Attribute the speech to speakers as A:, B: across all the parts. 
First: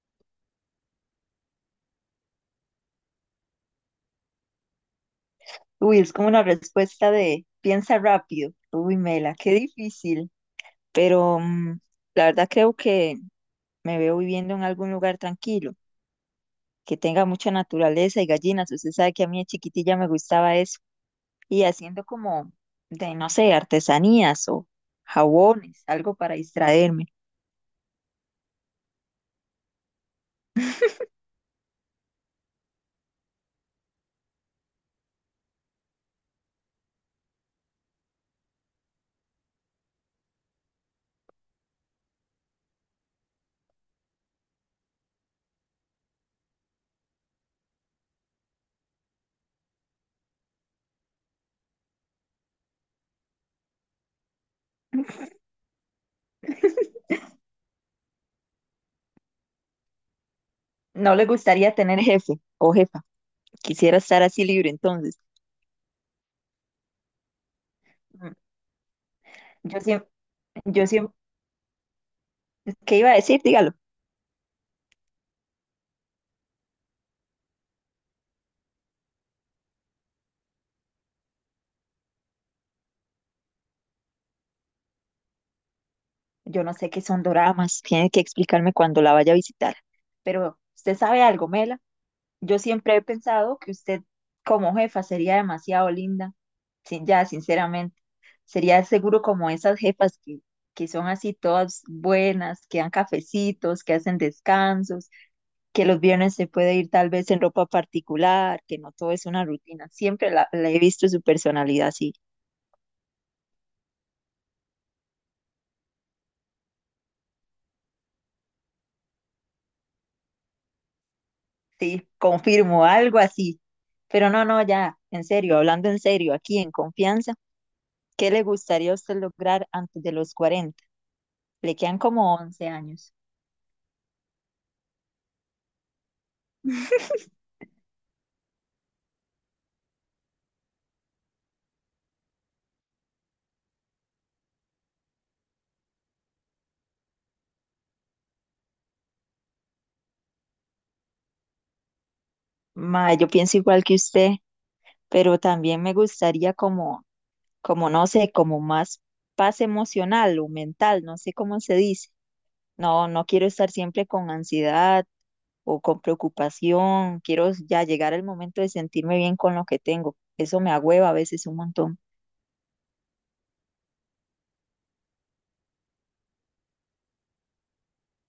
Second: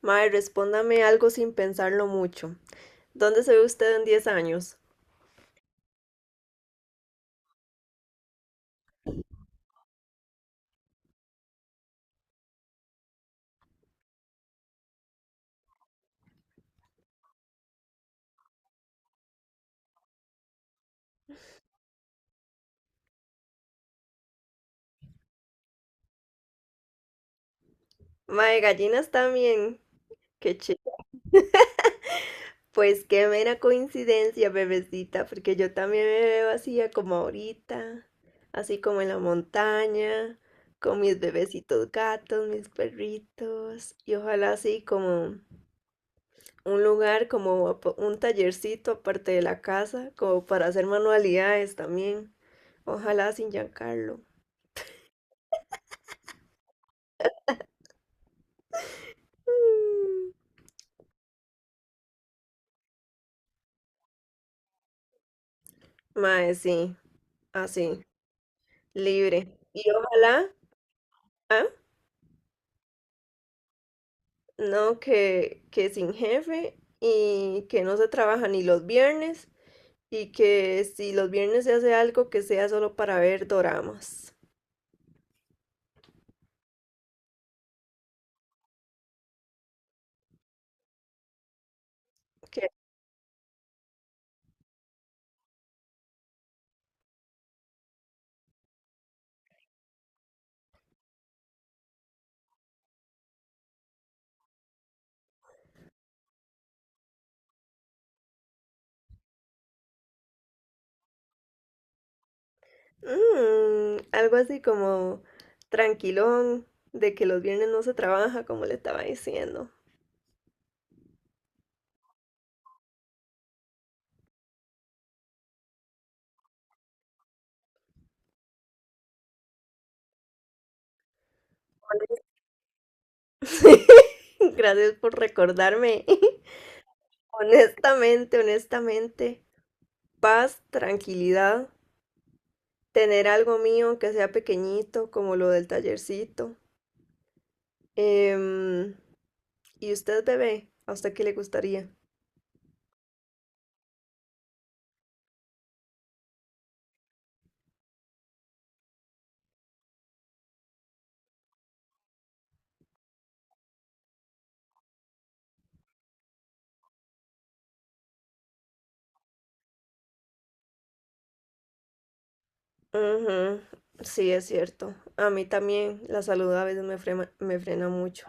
A: Mae, respóndame algo sin pensarlo mucho. ¿Dónde se ve usted en 10 años?
B: Uy, es como una respuesta de piensa rápido. Uy, Mela, qué difícil. Pero la verdad creo que me veo viviendo en algún lugar tranquilo, que tenga mucha naturaleza y gallinas. Usted sabe que a mí de chiquitilla me gustaba eso. Y haciendo como de, no sé, artesanías o jabones, algo para distraerme.
A: Mae, gallinas también. Qué chido. Pues qué mera coincidencia, bebecita, porque yo también me veo así a como ahorita, así como en la montaña, con mis bebecitos gatos, mis perritos, y ojalá así como un lugar, como un tallercito aparte de la casa, como para hacer manualidades también. Ojalá sin Giancarlo. Mm.
B: No le gustaría tener jefe o jefa. Quisiera estar así libre entonces.
A: Mae, sí, así,
B: Mm,
A: libre.
B: Yo
A: Y
B: siempre,
A: ojalá,
B: yo siempre,
A: ah,
B: ¿qué iba a decir? Dígalo.
A: no, que sin jefe y que no se trabaja ni los viernes y que si los viernes se hace algo que sea solo para ver doramas.
B: Yo no sé qué son doramas, tiene que explicarme cuando la vaya a visitar. Pero usted sabe algo, Mela. Yo
A: Que,
B: siempre he pensado que usted como jefa sería demasiado linda. Sin, ya, sinceramente, sería seguro como esas jefas que son así todas buenas, que dan cafecitos, que hacen descansos, que los viernes se puede ir tal vez en ropa particular, que no todo es una rutina. Siempre la he visto su personalidad así.
A: algo así como tranquilón, de que los viernes no se trabaja, como le estaba diciendo.
B: Sí, confirmo, algo así. Pero no, no, ya, en serio, hablando en serio, aquí en confianza, ¿qué le gustaría a usted lograr antes de los 40? Le quedan
A: Honest-
B: como 11 años.
A: Gracias por recordarme. Honestamente, honestamente, paz, tranquilidad. Tener algo mío que sea pequeñito, como lo del tallercito. Em, ¿Y usted, bebé? ¿A usted qué le gustaría?
B: Ma, yo pienso igual que usted, pero también me gustaría como, como no sé, como más paz emocional o mental, no sé cómo se dice. No, no quiero estar siempre con ansiedad o con preocupación, quiero ya llegar al momento de sentirme bien con lo que tengo. Eso me agüeva a veces un montón.
A: Ujú. Sí, es cierto. A mí también la salud a veces me frena mucho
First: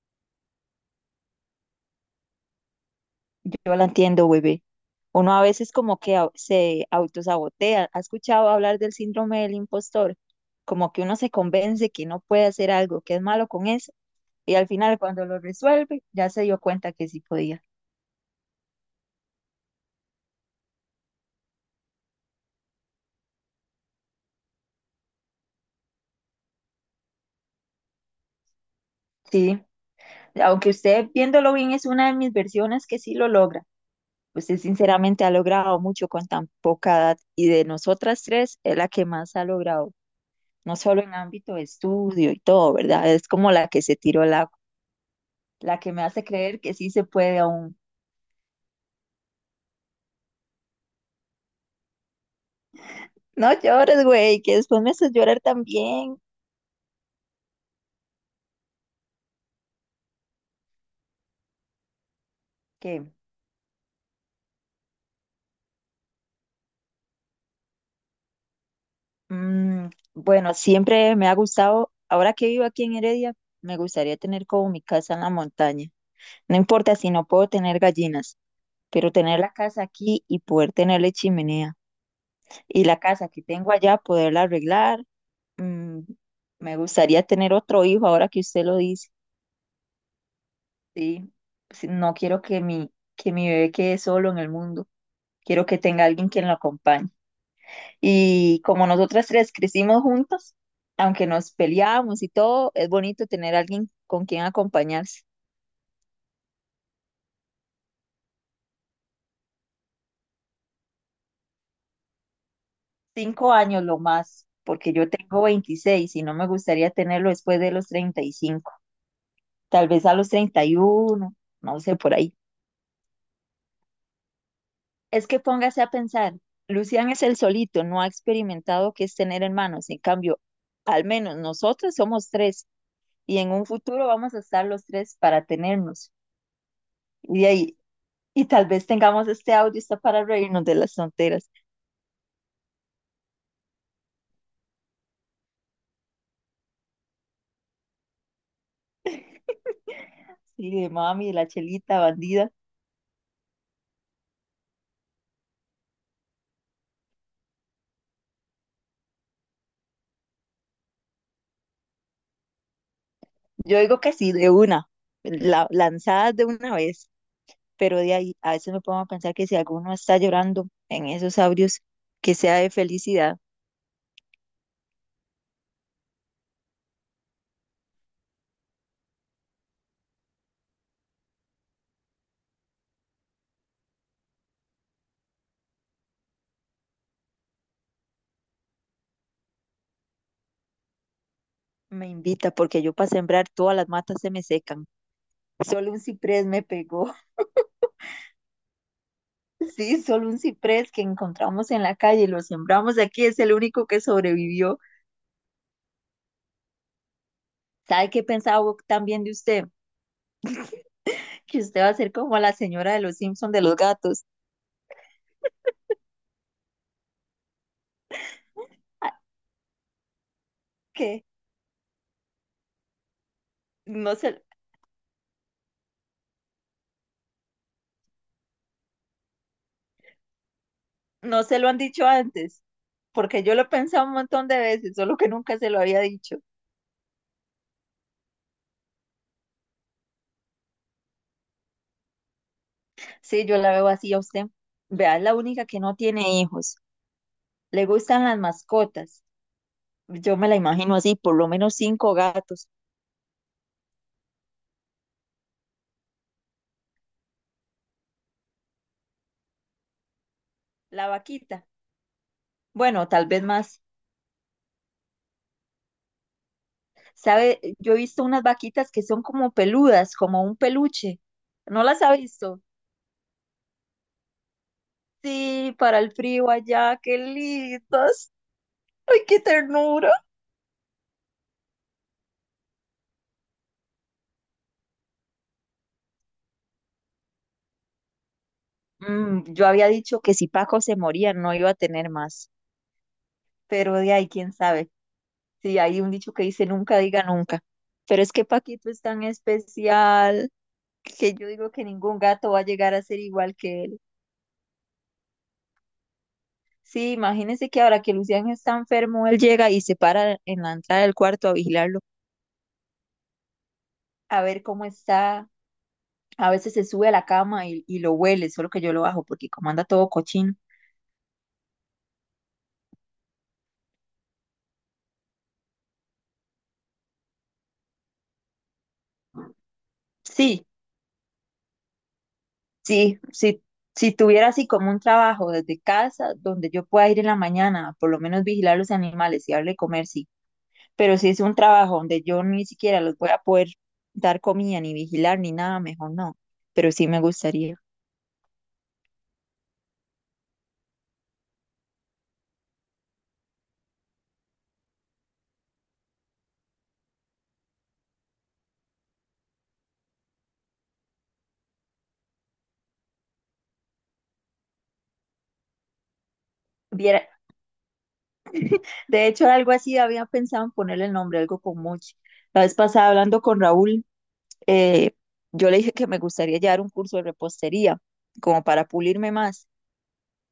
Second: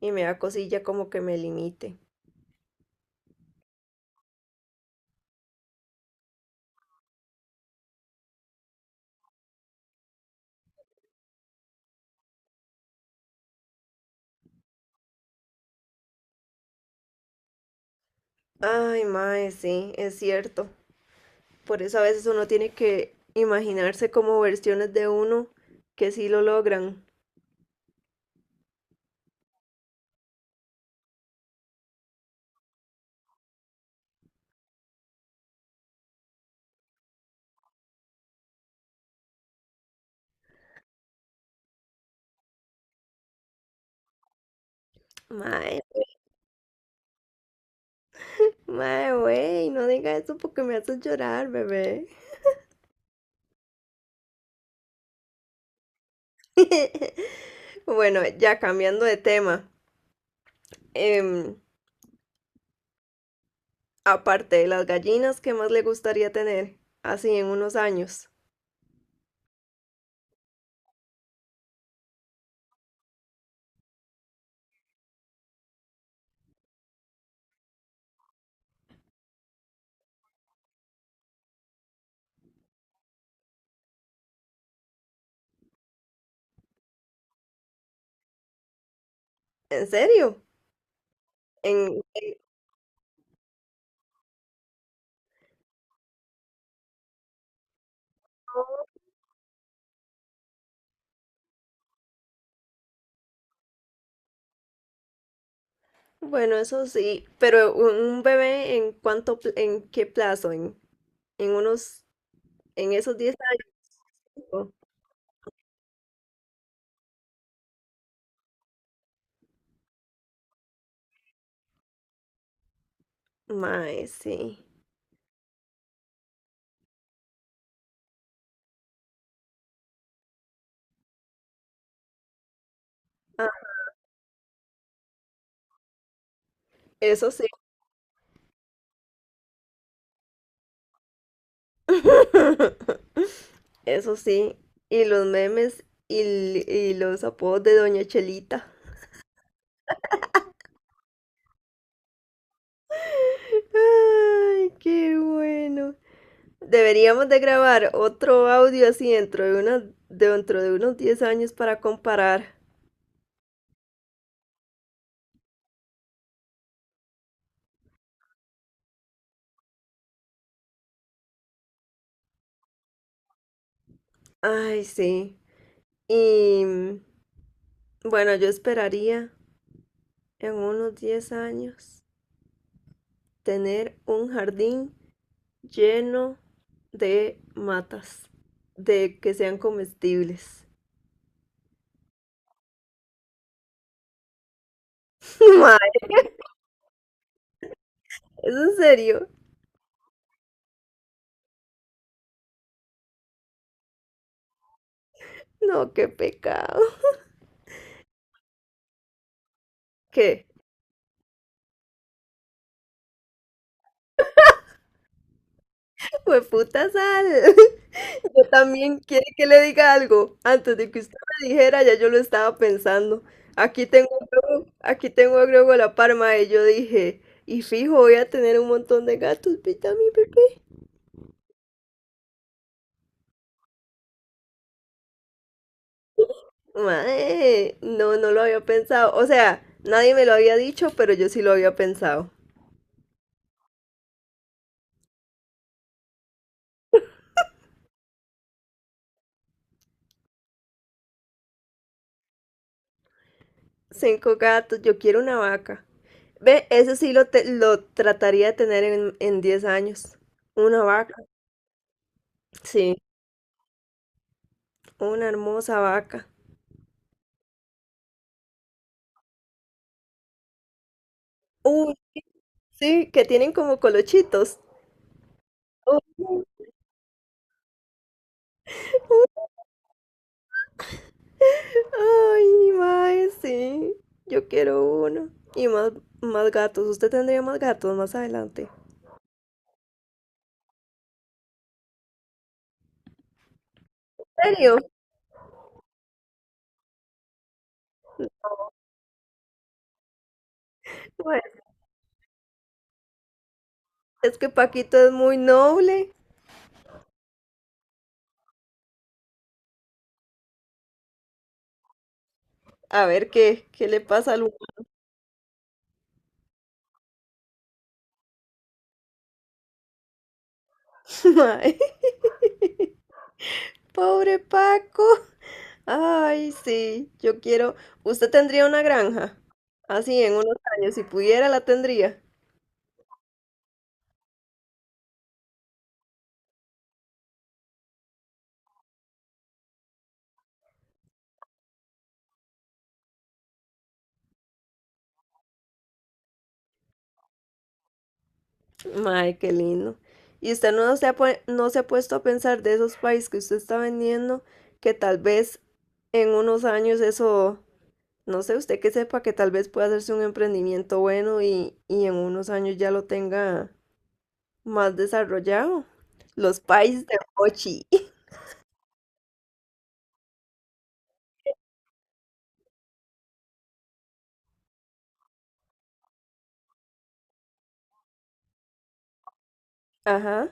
A: y me da cosilla como que me limite.
B: Yo la entiendo, bebé. Uno a veces como que se autosabotea. ¿Ha escuchado hablar del síndrome del impostor? Como que uno se convence que no puede hacer algo, que es malo con eso, y al final cuando lo resuelve, ya se dio cuenta que sí podía.
A: Ay, mae, sí, es cierto. Por eso a veces uno tiene que imaginarse como versiones de uno que sí lo logran.
B: Sí, aunque usted viéndolo bien es una de mis versiones que sí lo logra. Usted sinceramente ha logrado mucho con tan poca edad y de nosotras tres es la que más ha logrado, no solo en ámbito de estudio y todo, ¿verdad? Es como la que se tiró el agua. La
A: Mae,
B: que me hace creer que sí se puede aún.
A: mae, güey, no diga eso porque me haces llorar, bebé.
B: No llores, güey, que después me haces llorar también.
A: Bueno, ya cambiando de tema, em,
B: Que,
A: aparte de las gallinas, ¿qué más le gustaría tener así en unos años?
B: mm, bueno, siempre me ha gustado, ahora que vivo aquí en Heredia, me gustaría tener como mi casa en la montaña. No importa si no puedo tener gallinas, pero tener la casa aquí y poder tenerle chimenea. Y la casa que tengo allá, poderla arreglar. mm, me gustaría tener otro hijo ahora que usted lo dice.
A: ¿En serio?
B: Sí, sí,
A: En,
B: no
A: en-
B: quiero que que mi bebé quede solo en el mundo. Quiero que tenga alguien quien lo acompañe. Y como nosotras tres crecimos juntas, aunque nos peleábamos y todo, es bonito tener alguien con quien acompañarse.
A: bueno, eso sí, pero un bebé en cuánto, en qué plazo, en unos, en esos 10
B: Cinco
A: años.
B: años lo más,
A: ¿No?
B: porque yo tengo 26 y no me gustaría tenerlo después de los 35, tal vez a los 31, no sé, por ahí.
A: Mae, sí.
B: Es que póngase a pensar, Lucian es el solito, no ha experimentado qué es tener hermanos, en cambio, al menos nosotros somos tres y en
A: Ah,
B: un futuro vamos a estar los tres para tenernos.
A: eso
B: Y
A: sí,
B: de ahí y tal vez tengamos este audio está para reírnos de las tonteras.
A: eso sí. Y los memes y los apodos de Doña Chelita.
B: Sí, de mami, de la chelita, bandida.
A: Ay, qué bueno. Deberíamos de grabar otro audio así dentro de unos 10 años para comparar.
B: Yo digo que sí, de una, lanzadas de una vez, pero de ahí a veces me pongo a pensar que si alguno está llorando en esos audios, que sea de felicidad.
A: Ay, sí. Y bueno, yo esperaría en unos 10 años tener un jardín lleno de matas, de que sean comestibles.
B: Me invita, porque yo para sembrar todas las matas se me secan.
A: Mae,
B: Solo un ciprés me pegó.
A: ¿es en serio?
B: Sí, solo un ciprés que encontramos en la calle, y lo sembramos aquí, es el único que sobrevivió.
A: No, qué pecado.
B: ¿Sabe qué pensaba también de usted?
A: ¿Qué?
B: Que usted va a ser como la señora de los Simpson de los gatos.
A: Fue puta sal. Yo también,
B: Ah,
A: ¿quiere que le diga algo? Antes de que usted
B: que
A: me dijera, ya yo lo estaba pensando. Aquí tengo
B: no
A: a
B: se,
A: Grogu, aquí tengo a Grogu a la parma y yo dije, y fijo, voy a tener un montón de gatos, ¿viste a mi bebé?
B: no se lo han dicho antes, porque yo lo he pensado un montón de veces, solo que nunca se lo había dicho.
A: Mae, no, no lo había pensado. O sea, nadie me lo había dicho, pero yo sí lo había pensado.
B: Sí, yo la veo así a usted. Vea, es la única que no tiene hijos. Le gustan las mascotas. Yo me la imagino así, por lo menos cinco gatos.
A: Cinco gatos, yo quiero una vaca. Ve, eso sí lo trataría de tener en 10 años. Una
B: La
A: vaca,
B: vaquita.
A: sí,
B: Bueno, tal vez más.
A: una hermosa vaca.
B: ¿Sabe? Yo he visto unas vaquitas que son como peludas, como un peluche. ¿No las ha visto?
A: Sí, que tienen como colochitos.
B: Sí, para el
A: Ujú.
B: frío allá, qué lindos. Ay, qué ternura.
A: Ay, mae, sí. Yo quiero uno. Y más gatos. Usted tendría más gatos más adelante.
B: Mm, yo había dicho que si Paco se moría no iba a tener más, pero de ahí quién
A: ¿En serio?
B: sabe. Sí, hay un dicho que dice nunca diga nunca. Pero es que Paquito es tan especial que
A: Bueno,
B: yo digo que ningún gato va a llegar a ser igual que él.
A: es que Paquito es muy noble.
B: Sí, imagínense que ahora que Lucián está enfermo, él llega y se para en la entrada del cuarto a vigilarlo,
A: A ver qué le pasa
B: a
A: al humano.
B: ver cómo está. A veces se sube a la cama y lo huele, solo que yo lo bajo porque como anda todo cochino.
A: Mae. Pobre Paco. Ay, sí. Yo quiero. Usted tendría una granja. Así en unos
B: Sí,
A: años, si pudiera, la tendría.
B: Sí, si tuviera así como un trabajo desde casa donde yo pueda ir en la mañana, por lo menos vigilar los animales y darle comer, sí. Pero si es un trabajo donde yo ni siquiera los voy a poder dar comida, ni vigilar, ni nada, mejor no. Pero sí me gustaría.
A: Ay, qué lindo. ¿Y usted no se ha, pue- no se ha puesto a pensar de esos países que usted está vendiendo, que tal vez en unos años eso, no sé, usted que sepa que tal vez pueda hacerse un emprendimiento bueno y en unos años ya lo tenga más desarrollado? Los países de
B: Viera-
A: Mochi.
B: de hecho, algo así había pensado en ponerle el nombre, algo con Mochi. La vez pasada hablando con Raúl, eh, yo le dije que me gustaría llevar un curso de repostería, como para pulirme más,
A: Ajá.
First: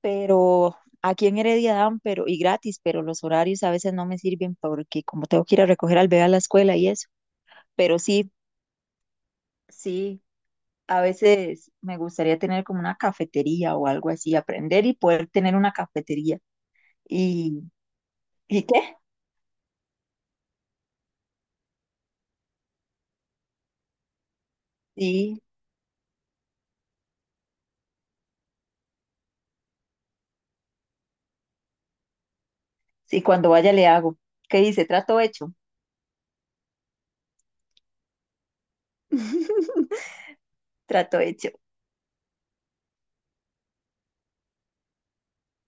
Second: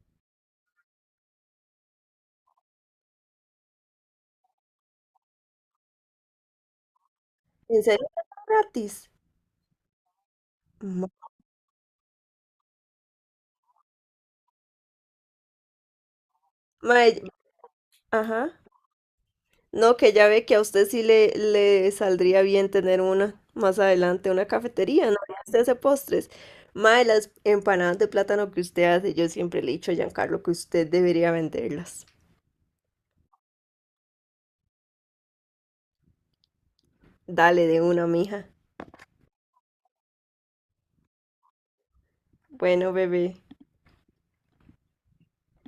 B: pero aquí en Heredia dan, pero y gratis, pero los horarios a veces no me sirven porque como tengo que ir a recoger al bebé a la escuela y eso.
A: ¿En
B: Pero
A: serio?
B: sí,
A: ¿Gratis?
B: sí, a
A: Ma-
B: veces me gustaría tener como una cafetería o algo así, aprender y poder tener una cafetería.
A: Mae,
B: ¿Y,
A: ajá.
B: ¿Y qué?
A: No, que ya ve que a usted sí le saldría bien tener una más adelante, una cafetería, ¿no? Ya
B: Sí,
A: usted hace postres. Mae, las empanadas de plátano que usted hace, yo siempre le he dicho a Giancarlo que usted debería venderlas.
B: sí, cuando vaya le hago. ¿Qué dice? Trato hecho.
A: Dale de una, mija.
B: Trato hecho.
A: Bueno, bebé.